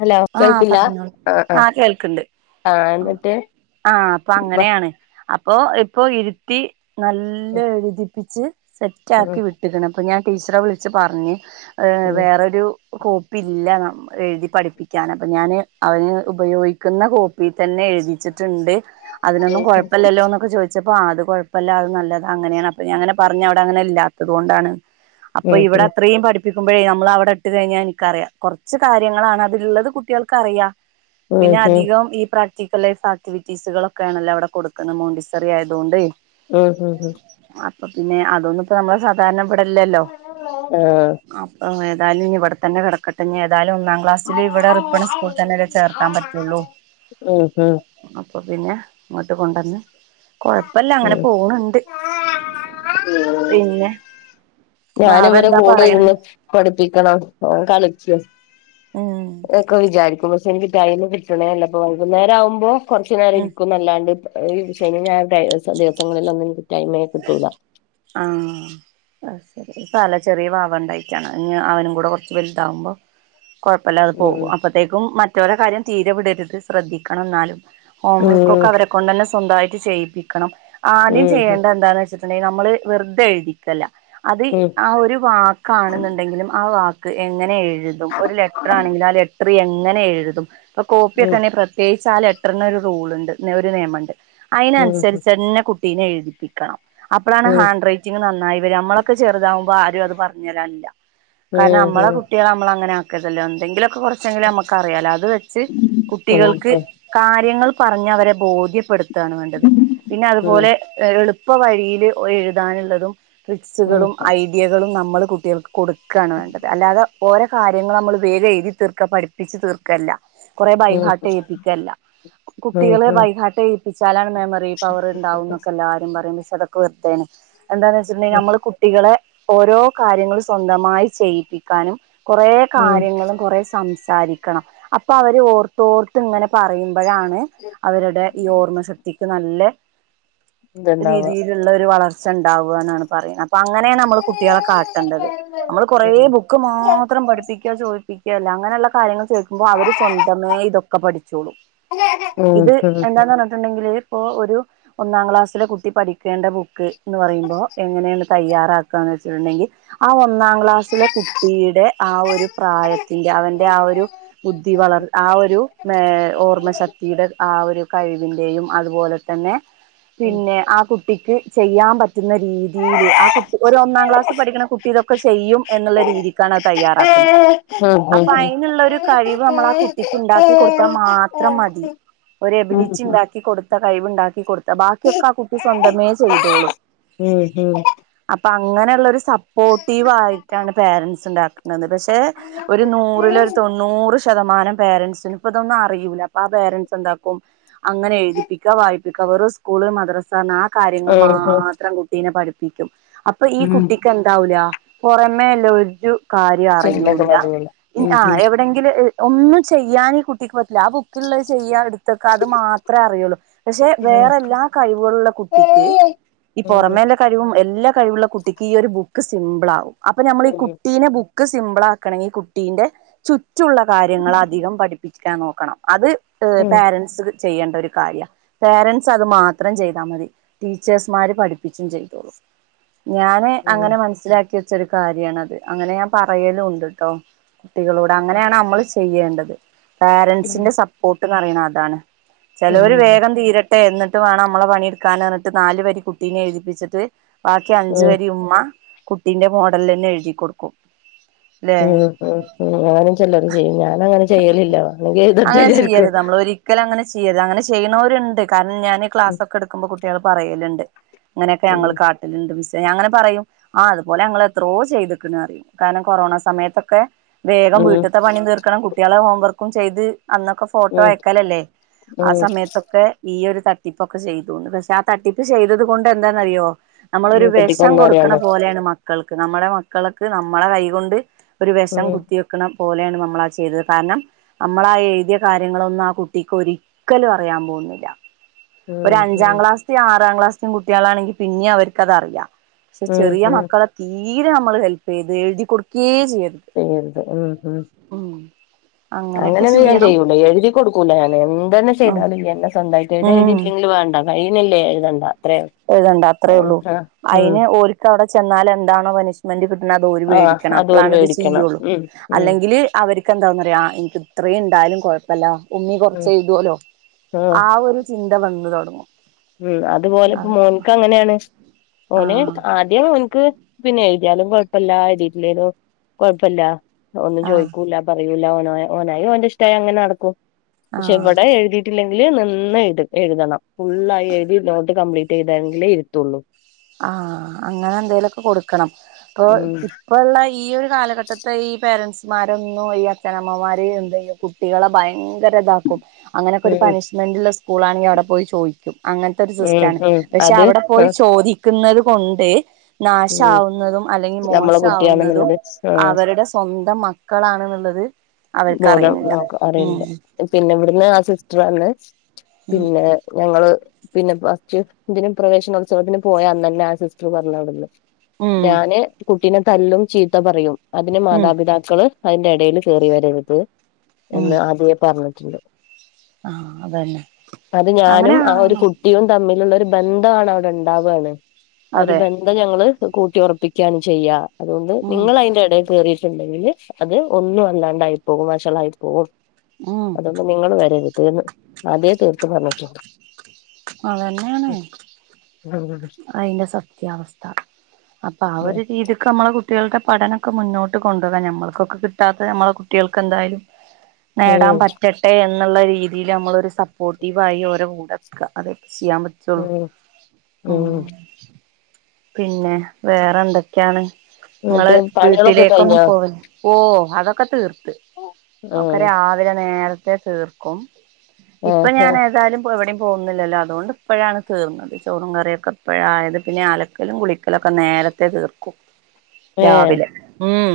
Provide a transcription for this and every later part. hello ആഹ് കേൾക്കില്ല പറഞ്ഞോളൂ ആ ആ ആഹ് കേൾക്ക്ണ്ട് ആ അന്നിട്ട് ആഹ് അപ്പൊ അങ്ങനെയാണ് ഇപ്പൊ ഇപ്പ ഇരുത്തി നല്ലോഎഴുതിപ്പിച്ച് സെറ്റ് ഉം ആക്കി വിട്ട് ക്ണ്പ്പൊ ഞാൻ ടീച്ചറെ വിളിച്ച് പറഞ്ഞ് ഏ വേറൊരു കോപ്പി ഇല്ല നമ് എഴുതി പഠിപ്പി ക്കാൻ അപ്പം ഞാൻ അവന് ഉപയോഗിക്കുന്ന കോപ്പി തന്നെ എഴുതിച്ചിട്ട്ണ്ട് അതിനൊന്നും കൊഴപ്പില്ലല്ലോന്നൊക്കെ ചോദിച്ച പ്പ അത് കൊഴപ്പല്ല അത് നല്ലതാ അങ്ങനെയാണ് അപ്പൊ ഞാ അങ്ങനെ പറഞ്ഞ അവിടെ അങ്ങനെല്ലാത്തത് കൊണ്ടാണ് അപ്പൊ ഉം ഉം ഉം ഇവിടെ അത്രയും പഠി പ്പിക്കുമ്പഴേ നമ്മളവിടെ ഇട്ട് കഴിഞ്ഞാൽ നിക്കറിയാം കൊറച്ച് കാര്യങ്ങളാണ് അതിലിള്ളത് ത് കുട്ടികൾക്കറിയാ പിന്നെ ഉം അധികം ഈ പ്ര ചിക്ക ലൈസ് ആക്ടിവിറ്റീസുകളൊക്കെ ആണല്ലോ അവിടെ കൊടുക്കുന്നത് മോണ്ടിസറി ആയതുകൊണ്ട് മ് മ് മ് അപ്പ പിന്നെ അതൊന്നും ഇപ്പ നമ്മളെ സാധാരണം ഇവിടെല്ലല്ലോ ആഹ് അപ്പം വേ ന്താലും ഞ്ഞി ഇവിടെത്തന്നെ കെടക്കട്ടെ ഞ്ഞി ഏതാലും ന്നാംക്ലാസില് ഇവിടെ വടെ സ്കൂൾ തന്നെലെ ചേർത്താൻ പറ്റുള്ളൂ ഉം ഉം പ്പം പിന്നെ ഇങ്ങോട്ട് കൊണ്ടന്ന് കൊഴപ്പല്ല അങ്ങനെ പോണ് ണ്ട് മ് ഞാന് വാവ ഇവരെ എന്താ കൂടെ പറയണ ഇരുന്ന് പഠിപ്പിക്കണം കളി ജെസ് ഉം ങ്ങനൊക്കെ വിചാരിക്കുണു എനിക്ക് കൈയ്യിമേ കിട്ടണേല്ല അപ്പ വൈകുന്നേരം ആവുമ്പോ കൊറച്ചു നേരം ഉം ഇരിക്കുന്നല്ലാണ്ട് പണിയിണ്ട് ശനി ഞാൻ ദേവസ ദിവസങ്ങളിൽ ഒന്നും എനിക്ക് ടൈമേ കിട്ടൂല ആ അയ്ശരി തല ചെറിയ വാവണ്ടായിട്ടാണ് ഞ്ഞി അവനും കൂടെ കൊറച്ച് വെലുതാവുമ്പോ കുഴപ്പല്ലാതെ ഉം പോകും അപ്പത്തേക്കും മറ്റവരെ കാര്യം തീരെ വിടരുത് ശ്രദ്ധിക്കണം ന്നാലും ഹോംവർക്കൊക്കെ ഉം അവരെ കൊണ്ടന്നെ സ് സ്വന്തായിട്ട് ചെയ്യിപ്പിക്കണം ആദ്യം ഉം ചെയ്യേണ്ടതെന്താന്ന് വെച്ചി നെ നമ്മള് വെറ്തെ എഴുതിക്കല്ല അത് ആ ഒരു വാക്കാണെന്നുണ്ടെങ്കിലും ആ വക്ക് എങ്ങനെയാണ് എഴ ഒരു ലെറ്റർ ആണെങ്കിൽ ആ ലെറ്റർ എങ്ങനെ എഴുതും ഇപ്പ കോപ്പിയൊക്കെെ പ്രത്യേകിച്ചാ പെട്ടനൊരു റൂൾുണ്ട് ഒരു നിയമുണ്ട് അയിന്നുസരിച്ച്ന്നെ കുട്ടീനെ എഴുതി പപ്പിക്കണം അപ്പളാണ് ഹാ നന്നായിര് നമ്മളൊെറുതാവുമോ പ്പ ആരും അത് പറഞ്ഞു തരില്ല കാരണം നമ്മളെ കുട്ടികൾെ നമ്മള അങ്ങനെ ല്ല എന്തെങ്കിലും നറ വെ കുട്ട ക പറഞ്ഞ അവരെ ബോധ്യപ്പെടുത്തി ാണ് വേണ്ടത് പിന്നെ അതുപോലെ ഇതുണ്ടാവ എ ഇപ്പ വഴിയിയില്ഴു എതാനുള്ളതും ട്രിക്സുകളും ഐഡിയകളും നമ്മ മല കുട്ടികൾ കൊടു ബക്കാണ് വേണ്ടത് അല്ലാതെ ഓരോ കാര്യങ്ങൾ നമ്മൾ വേറെ എഴുതി തീർക്കുക പഠിപ്പിച്ച് തീർക്കുകല്ല കുറെ ബൈഹാട്ട് ഏപ്പിക്കല്ല കുട്ടികളെ വൈകാട്ട് ഏപ്പ വി ചാലാണ് മെമ്മറി പവർണ്ടാവുംൊക്കെ എല്ലാവരും പറയ്പ സടക്ക വത്താണ് എന്താന്ന് വെച്ചിട്ടണ്ടെങ്കിൽ നമ്മള് കുട്ടികളെ ഓരോ കാര്യങ്ങളൾ സ്വന്തമായി ചെയ്യിപ്പിക്കാനും കുറേ കാര്യങ്ങളും കുറ സം വിസാരിക്കണം അപ്പൊ അവര് ഓർത്തോർത്ത് ഇങ്ങനെ പറയുന്ന ഇ്പഴാണ് അവരുടെ ഈ ഓർമ്മ ശക്തിക്ക് നല്ല രീതിയിലുള്ള ഒരു വളർ ഉണ്ടാവുകാണ് പറയുന്നത് അപ്പൊ അങ്ങനെയാണ് നമ്മള് കുട്ടികളെ കാട്ടേണ്ടത് നമ്മള് കൊറേ ഉം ബുക്ക് മാത്രം പഠിപ്പിക്കുക ചോ ചോതിപ്പിക്കുക അങ്ങനെയുള്ള കാര്യങ്ങൾ ചോദിക്കുമ്പോ അവര് സ്വന്തമേ ഇതൊക്കെ പഠിച്ചോളും ഇത് എന്താന്ന് പറഞ്ഞിട്ടുണ്ടെങ്കില് ഇപ്പോൾ ഒരു ഒന്നാം ക്ലാസ്സിലെ കുട്ടി പഠിക്കേണ്ട ബുക്ക് എന്ന് പറയുമ്പോ എങ്ങനെയാണ് തയ്യാറാക്കുകന്ന് വെച്ചിട്ടുണ്ടെങ്കിൽ ആ ഒന്നാം ക്ലാസ്സിലെ കുട്ടിയുടെ ആ ഒരു പ്രായത്തിന്റെ അവന്റെ ആ ഒരു ബുദ്ധി വളർ ആ ഒരു ഏ ഓർമ്മശക്തിയുടെ ആ ഒരു കഴിവിന്റെയും അതുപോലെ തന്നെ പിന്നെ ആ കുട്ടി ടിക്ക് ചെയ്യാം പറ്റുന്ന രീതിയില് ആ കുട്ടി ഒരു ഒന്നാം ക്ലാസ്സിൽ പഠിക്കുന്ന കുട്ടി ഇതൊക്കെ ചെയ്യും എന്നുള്ള രീതിക്കാണ് അത് തയ്യാറാക്കുന്നത് ഉം ഉം ഉം അപ്പൊ അതിനുള്ള ഒരു കഴിവ് നമ്മൾ ആ കുട്ടിക്ക് ഉണ്ടാക്കി കൊടുത്താൽ ഉം മാത്രം മതി ഒരു എബിലിറ്റി ഉണ്ടാക്കിക്കൊടു കൈവ്ണ്ടാക്കി കൊടു ബാക്കിയൊക്കെ ആ കുട്ടി സ്വന്തമേ ചെയ്തോളും ഉം ഉം അപ്പൊ അങ്ങനെയുള്ള ഒരു സപ്പോർട്ടീവായിട്ടാണ് പേരൻസ് ഉണ്ടാ പക്ഷെ ഒരു നൂറില് ഒരു തൊണ്ണൂറ് ശ ശതമാനം പേരൻസിന് ഇപ്പ ഇതൊന്നും അറിയൂല ആ പേരൻസ് എന്താക്കും അങ്ങനെ എഴുതിപ്പിക്കാ വായി മിക്കവാറും സ്കൂളി മദ്രസാ കാര്യങ്ങൾ മാ ഉം ഉം കുട്ടീനെ പഠിപ്പിക്കും അപ്പൊ ഈ ഉം കുട്ടിക്ക് എന്താവൂല പുറമേല്ല ഒരു കാര്യം ചിന്തക്കെ അറിയൂല്ല പറഞ്ഞില്ല ഉം ആഹ് എവിടെങ്കിലു ഒന്നും ചെയ്യാൻ ഈ കുട്ടിക്ക് പറ്റില്ല ആ ബുക്കുള്ളത് ചെയ്യാ എടു തൊക്കെ അത് മാത്രേ അറിയുള്ളൂ പക്ഷെ വേറെ എല്ലാ കഴിവുകളുള്ള കുട്ടിക്ക് ഈ പുറമേള്ള കഴിവും എല്ലാ കഴിവുള്ള കുട്ടിക്ക് ഈ ഒരു ബുക്ക് സിമ്പിൾ ആകും അപ്പൊ നമ്മൾ ഈ കുട്ടീനെ ബു ക്ക് സിംമ്പിളാക്കണങ്കി കുട്ടീന്റെ ചുറ്റുള്ള കാര്യങ്ങളധികം പഠിപ്പിക്കാൻ നോക്കണം അത് പേരന്റ്സ് ചെയ്യേണ്ട ഒരു കാര്യാ പേരൻ്റ്സ് അത് മാത്രം ചെയ്താ മതി ടീച്ചേഴ്സ് മാരെ പഠിപ്പിച്ചും ചെയ്തോളും ഞാനെ അങ്ങനെ മനസ്സിലാക്കി ച്ചൊരു കാര്യാണതെ അങ്ങനെ ഞാൻ പറയലുമ്ണ്ട് കേട്ടോ കുട്ടികളോടെ അങ്ങനെ ആണ് അ മ്മളെ ചെയ്യേണ്ടത് പാരന്റ്സിന്റെ സപ്പോർട്ട് ന്നറിയണം അതാണ് ചെലരു ഉം വേഗം തീരട്ട് ട്ടെ എന്നിട്ട് വേണം മ്മളെ പണിഎടുക്കാൻ എന്നിട്ട് നാല് വരി കുട്ടീനെ എഴുതിപ്പിച്ചിട്ട് ബാക്കി അഞ്ചു വരി ഉമ്മ കുട്ടീന്റെ മോഡലന്നെ എഴുതി കൊടുക്കും ല്ലെ ഉ ഉ ഉ അങ്ങനും ചെല്ലരു ചെയ്യും ഞാനങ്ങനെ ചെയ്യലില്ല അങ്ങനെ ചെയ്യരുത് നമ്മൾ ഒരിക്കലും അങ്ങനെ ചെയ്യരുത് അങ്ങനെ ചെയ്യണവരുണ്ട് കാരണം ഞാനീ ഉം ക്ലാസ്സൊക്കെടുക്കുമ്പോ ട്ടികൾ പറയലുണ്ട് അങ്ങനൊക്കെ ഞങ്ങളെ കാട്ടലുണ്ടുംസ് തെങ്ങനെ പറയും ആ അതു പോലെ ഞങ്ങൾ എത്രയോ ചെയ്തേക്കണറിയും കാരണം കൊറോണ സമയത്തൊക്കെ ഉം വേഗം ഉം വീട്ടത്തെ പണീം തീർക്കണം കുട്ടികളെ നോ വർക്കും ചെയ്ത് അന്നൊക്കെ ഫോട്ടോ ഉം അയക്കലല്ലേ ആ ഉം സമയത്തൊക്കെ ഈയൊരു തട്ടിപ്പൊക്കെ ചെയ്തോണ്ട് പക്ഷെ ആ തട്ടിപ്പ് ചെയ്തതും അതുകൊണ്ടെന്താണെന്നറിയോ നമ്മളൊരു ഉം വെഷം കുട്ടിക്കൊന്നും കൊടുക്കണ അറിയാണ്ട പോലെയാണ് മക്കൾ നമ്മുടെ മക്കളൊക്കെ നമ്മളെ കൈകൊണ്ട് ഒരു ഉം വെശം കുത്തിവെക്കണം പോലെയാണ് നമ്മളാ ചെയ്തത് കാരണം നമ്മളാ എഴുതിയ കാര്യങ്ങളൊന്നും ആ കുട്ടിക്ക് ഒരിക്കലും അറിയാൻ പോന്നില്ല ഒരു ഉം അഞ്ചാം ഉം ക്ലാസി ആറാം ക്ലാസ് പു കുട്ടികളാണെങ്കിൽ പിന്നേം അവർക്കതറിയാം പക്ഷെ ഉം ചെറിയ ഉം മക്കളെ തീ തീരെ നമ്മളു ഹെൽപ് ചെയ്ത് എഴുതി കൊടുക്കേയ് ചെയ്യരുതെ ഉം ഉം അങ്ങനെയൊക്കെ അങ്ങനൊന്നും ഞാൻ ചെയ്യണം ചെയ്യൂല്ല എഴുതി കൊടുക്കൂല ഞാൻ എന്തെന്ന ഉം ചെയ്താലും എന്റെ സ്വന്തായിട്ട് ഇത് ഉം എഴുതിട്ടല്ലെങ്കിലെ വേണ്ട കയിന്നില്ലേ എഴുതണ്ട അത്രേ എഴുതണ്ട അത്രേ ഉള്ളു ഉം അതിന് ഓൾക്ക് അവിടെ ചെന്നാലെന്താണോ പണിഷ്മെന്റ് കിട്ടണ അതോര് ആഹ് മേടിക്കണം അതൊരു അപ്പളാണത് മേടിക്കണം ചെയ്യുള്ളൂ ഉം ഉം അല്ലെങ്കിലെ അവർക്ക് എന്താന്നറയാ എനിക്ക് ഇത്രയും ഇ ണ്ടായാലും കൊഴപ്പില്ല [unintelligible] കുറച്ചു ഉം എഴുതുലോ ആഹ് ആ ഒരു [unintelligible] [unintelligible] വന്നു തുടങ്ങും ഉം അ [unintelligible] ഇപ്പോ മോൻക്ക് അങ്ങനെയാണ് ആ [unintelligible] ആദ്യം [unintelligible] പിന്നെ എഴുതിയാലും കുഴപ്പല്ല എഴുതിയിട്ടില്ലേലും കുഴപ്പല്ല ഒന്നും ആ ചോദിക്കൂല പറയൂല ഓനായി ഓന്റെ ഇഷ്ടായി അങ്ങനെ നടക്കും [unintelligible] ആഹ് [unintelligible] നിന്ന് [unintelligible] എഴുതണം ഫുൾ ആയിട്ട് എഴുതി നോട്ട് കംപ്ലീറ്റ് [unintelligible] ഇരുത്തുള്ളൂ ആ അങ്ങനെ എന്തേലൊക്കെ കൊടുക്കണം [unintelligible] ഉം ഇപ്പോൾ ഉള്ള ഈ ഒരു കാലഘട്ടത്തെ ഈ പേരെന്റ്സ്മരൊന്നും ഈ അച്ഛനമ്മമാര് എന്ത [unintelligible] കുട്ടികളെ ഭയങ്കര [unintelligible] അങ്ങനൊക്കെ ഒരു ഉം പണിഷ്മെന്റ് [unintelligible] [unintelligible] ആണെങ്കിൽ അവിടെ പോയി ചോദിക്കും അങ്ങനത്തെ ഒരു ഉം സിസ്റ്റാണ് ഉം പക്ഷെ അത് അവിടെ പോയി [unintelligible] [unintelligible] കൊണ്ട് ഉം നാശാവുന്നതും അല്ലെങ്കിൽ നമ്മളെ മോശമാവുന്നതും കുട്ടിയാണെന്നുള്ളത് ആഹ് അവരുടെ സ്വന്തം മക്കളാണെന്നുള്ളത് ബോധം അവർക്കറിയുന്നില്ല നോക്ക അറിയണ്ട് [unintelligible] പിന്നെ [unintelligible] പിന്നെ ഞങ്ങള് പിന്നെ [unintelligible] ഇതിനും പ്രവേശനോത്സവത്തിന് പോയാ അന്ന് തന്നെ ആ സിസ്റ്റർ പറഞ്ഞവിടുന്ന് ഉം ഞാൻ കുട്ടിനെ തല്ലും ചീത്ത പറയും അതിന് ഉം മാതാപിതാക്കള് അതിന്റെ ഇടയിൽ കയറി വരുന്നത് ഉം എന്ന് ആദ്യേ [unintelligible] [unintelligible] ആഹ് അതന്നെ അത് അങ്ങനെ ഞാനും ആ ഒരു ആവണം കുട്ടിയും തമ്മിലുള്ള ബന്ധമാണ് അവിടെ [unintelligible] ഒരു അതെ ബന്ധം [unintelligible] [unintelligible] കൂട്ടി ഉറപ്പിക്കുകയാണ് ചെയ്യ അതുകൊണ്ട് ഉം നിങ്ങൾ അതിന്റെ ഇടയിൽ കയറിയിട്ടുണ്ടെങ്കിൽ അത് ഒന്നും അല്ലാണ്ടായി പോകും വഷളായി പോകും ഉം അതോണ്ട് നിങ്ങൾ വരരുതെന്ന് അതേ [unintelligible] [unintelligible] അതന്നെയാണേ അതിന്റെ സത്യാവസ്ഥ അപ്പൊ ആ ഉം ഒരു രീതിക്ക് നമ്മള് കുട്ടികളുടെ പഠനമൊക്കെ മുന്നോട്ട് കൊണ്ടുപോകാൻ ഞമ്മൾക്കൊക്കെ കിട്ടാത്തെ നമ്മളെ കുട്ടികൾക്ക് എന്തായാലും നേടാൻ ഉം പറ്റട്ടെ എന്ന് ന്നുള്ള രീതിയില് നമ്മള് ഒരു സപ്പോർട്ടീവ് ആയി ഓരടെ കൂടെ നിക്കാ അതെ ഇസ്ലാംവെച്ചോ ഉം പിന്നെ വേറെ എന്തൊക്കെയാണ് നിങ്ങള് എന്നിട്ട് പണികളൊക്കെ വീട്ടിലേക്കൊന്നും കഴിഞ്ഞോ പോകല്ലില്ലേ ഓ അതൊ ക്കെ തീർന്ന് നമുക്ക് ആഹ് രാവിലെ നേര ത്തെ തീർക്കും ഇപ്പൊ ആഹ് ഞാൻ ഏതായാലും പോയി എവിടെയും പോകന്നുന്നില്ലല്ലോ അതുകൊണ്ട് ഇപ്പോഴാണ് തീർന്നത് ചോറും കറിയൊക്കെ ഇപ്പോഴായത് പിന്നെ അലക്ക അലക്കലും കുളിക്കലൊക്കെ നേരത്തെ തീർക്കും ഏഹ് രാവില്ലെ ഉം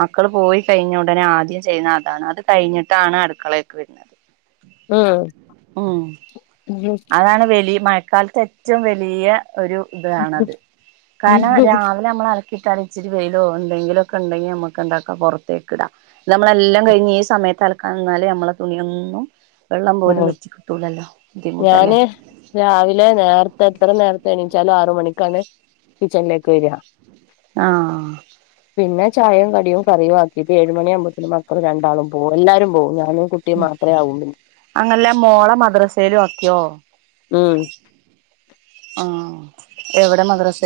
മക്കള് പോയി കഴിഞ്ഞാ ഉടനെ ആദ്യം ചെയ്യുന്ന അതാണ് അത് കഴിഞ്ഞിട്ടാണ് അടുക്കളേക്ക് വരുന്നത് ഉം മം അതാണ് വെലിയ മാറ്റ കാലത്ത് ഏറ്റവും വലിയ ഒരു ഇതാണത് കാരണം രാവിലെ നമ്മള് അല കിയിട്ടാല് ഇച്ചിരി വെയിലോ എന്തെങ്കിലും ഒക്കെ ഉണ്ടെങ്കി നമ്മുക്ക് എന്താക്കാം പൊ റത്തേക്ക് ഇടാം നമ്മളെല്ലാം കഴിഞ്ഞ് ഈ സമയത്ത് അലക്കാൻ നിന്നാല് നമ്മളെ തുണിയൊന്നും വെള്ളം പോലും വെച്ച് കിട്ടുല്ലല്ലോ ബുദ്ധിമു ഞാന് രാവിലെ നേരത്തെ എത്ര നേരത്തെ എണീച്ചാലും ആറ് മണിക്കാണ് കിച്ചണിലേക്ക് വരിക ആഹ് പിന്നെ ചായയും കടിയും കറിയും ആക്കിയിട്ട് ഏഴുമണിയാമ്പത്തേക്കും മക്കള് രണ്ടാളും പോവും എല്ലാരും പോവും ഞാ ഞാനും കുട്ടിയും മാത്രമേ ആവൂള്ളു ഇനി അങ്ങല്ലേ മോളേ മദ്രസയിലും ആക്കിയോ ഉം ആ എവിടെ മദ്രസ്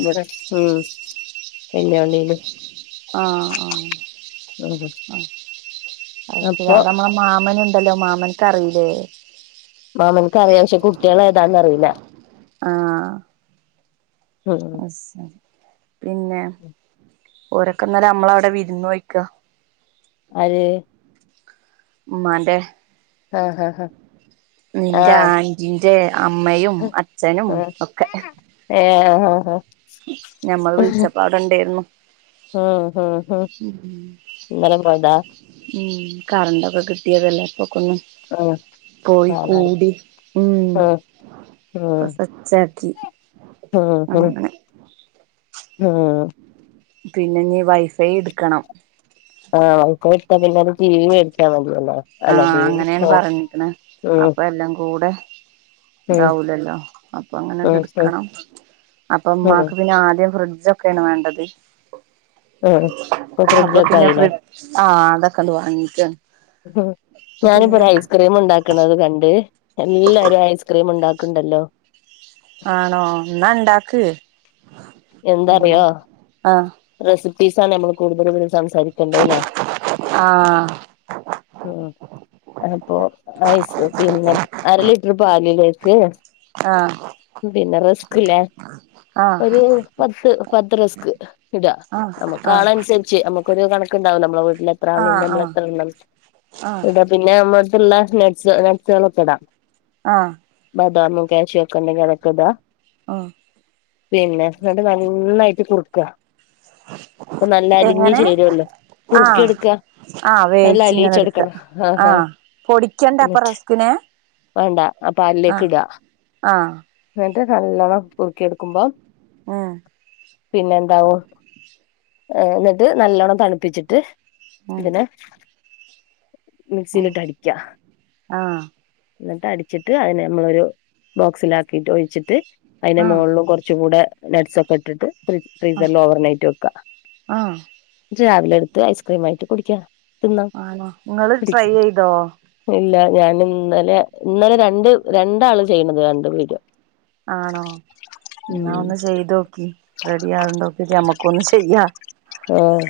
ഇവിടെ ഉം ഇല്ല ഒണ്ടേലും ആഹ ആ ഉം ആ അ ശരി അപ്പൊ അവിടെ നമ്മള മാമന ഉ ഹലോ മാമനക്ക്റിയില്ലേ മാമനക്ക് അറിയാം പക്ഷെ കുട്ടികള ഏതാന്നറിയില്ല അ പിന്നെ ഓരൊക്കെന്നാലും നമ്മള അവിടെ വിരുന്ന് വോയ്ക്ക അ ഉമ്മാന്റെ ആഹ് ഹഹ് ഹഹ ആഹ ജ അമ്മയും അച്ഛനും ഒക്കെ ഹ ഞമ്മൾ വിളിച്ചപ്പാട് ഉണ്ടായിരുന്നു ഉം ഉം ഇന്നലെ പോയതാ ഉ കറണ്ട്ൊക്കെ കിട്ടിയതെല്ല ന്ന ഉം പോയി കാണാന് കൂടി ഉം പ്രസച്ചാക്കി അങ്ങനെ ആഹ പിന്നെ നീ വൈഫൈ എടുക്കണം ആഹ് വൈ എടുത്താ പിന്നെെ ീ വി മേടിക്കാൻ മതി ആഹ അങ്ങനെയാണ് പറഞ്ഞിരിക്കുന്നത് ഉം അപ്പൊ എല്ലാം കൂടെ ഉം ഇതാവൂലല്ലോ അപ്പൊ അങ്ങനെ ഉം എന്ത ഉം എടുക്കണം അപ്പൊ ഉം ഉമ്മാക്ക് പിന്നെ ആദ്യം ഫ്രിഡ്് ഇതൊക്കെയാണ് വേണ്ടത് ഉം ഇപ്പൊ ഫ്രിഡ്ജൊക്കെ അപ്പൊത്തിന്നെ ആയില്ലേ ഫ്രി ആഹ് തക്കല് വാങ്ങിക്ക ഞാനിപ്പോൊ ഐസ്ക്രീം ഉണ്ടാക്കണത് കണ്ട് എല്ലാരരും ഐസ്ക്രീം ഉണ്ടാക്ക ണ്ടല്ലോ ആണോ എന്നാ ഇണ്ടക്ക് എന്താറിയോ ആഹ് റെസിപ്പി പീസ നമ്മൾ കൂടുത സംസാരിക്കണ്ട എന്നാ ആഹ് ഉ അഹ ഇ പിന്നെ അര ലിറ്റർ പാലില [unintelligible] ആഹ് പിന്നെ റിസ്ക്ല്ലേ ഒരു ബ് പത്ത് റസ്ക്ക് ആഹ് ആഹ് നമക്ക് ആളൻസര്ച്ച് നമുക്കൊരു കണക്കുണ്ടാവോല്ലോ നമ്മളെ വീട്ടിൽ എത്ര ആളീണ്ട് ആഹ് ആഹ് നമ്മള് എത്രണ്ണം ആഹ് ആഹ് പിന്നെ ള്ള നടസ്കളൊക്കെ ഇടാം ആഹ ബദാമും കാശ്യും ഒക്കെ ഉണ്ടെങ്കിൽ അതാണിടാ ആഹ പിന്നെ അ നന്നായിട്ട് കുറുക്കുക അപ്പൊ നല്ല അലിഞ്ഞു എങ്ങനെ ചേരുവല്ലോ കുറുക്കി ആഹ് എടുക്കുക ആഹ് വേവിച്ച് ങ്ങനെടുക്കുക ആഹ് പൊടിക്കണ്ടപ്പൊ എന്നിട്ട് റസ്കിനെ വേണ്ട ആ പാലിലേക്ക് ആഹ് ഇടുക ആഹ് എന്നിട്ട് നല്ലോണം കുറക്കി എടുക്കുമ്പോം ഉം പിന്നെ എന്താവും ആ എന്നിട്ട് നല്ലോണ്ണം തണുപ്പിച്ചിട്ട് ഉം ഏത് ഉം മിക്സിയിലിട്ട് അടിക്ക്ക ആഹ് എന്നിട്ട് അടിച്ചിട്ട് അതിനെ നമ്മളൊരു ബോക്സിലാക്കിട്ട് ഒഴിച്ചിട്ട് അതിന്റെ ആഹ് മുകളിൽ കുറച്ച് കൂടെ എസോക്കട്ടിട്ട് ഫ്രി ആഹ് ഫ്രീസറില് ഓവർനൈറ്റ് വെക്കുക ആഹ് രാവില എടുത്ത് ഐസ്ക്രീം ആയിട്ട് കുടിക്കാ ആണോ നിങ്ങള് ട്രൈ ചെയ്തോ ഇല്ല ഞാൻ ഇന്നലെ ഇന്നലെ രണ്ട് രണ്ടാള് ചെയ്യണത് കണ്ട് വിഡിയോ ആണോ എന്നാ ഒന്ന് ചെയ ചെയ്തോക്കി റെഡി ആകണ്ടോക്കി മ്മക്ക ഒന്ന് ചെയ്യാ ആഹ്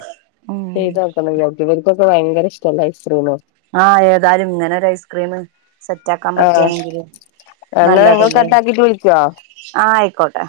ഉ ചെയ്തോക്കണം വിചാരിക്കും ഇവർക്കൊക്കെ ഭയങ്കര ഇഷ്ടല്ല ഇസ്രൂ ആഹ് ഏതാലും ഇങ്ങനെ ഒരു ഐസ്ക്രീം സെറ്റ് ആക്കാൻ ആഹ് പറ്റുകയാണെങ്കില് എന്നാ നിങ്ങൾ നല്ലതല്ലേ കട്ടാക്കിട്ട് വിളിക്കോ ആ ആയിക്കോട്ടെ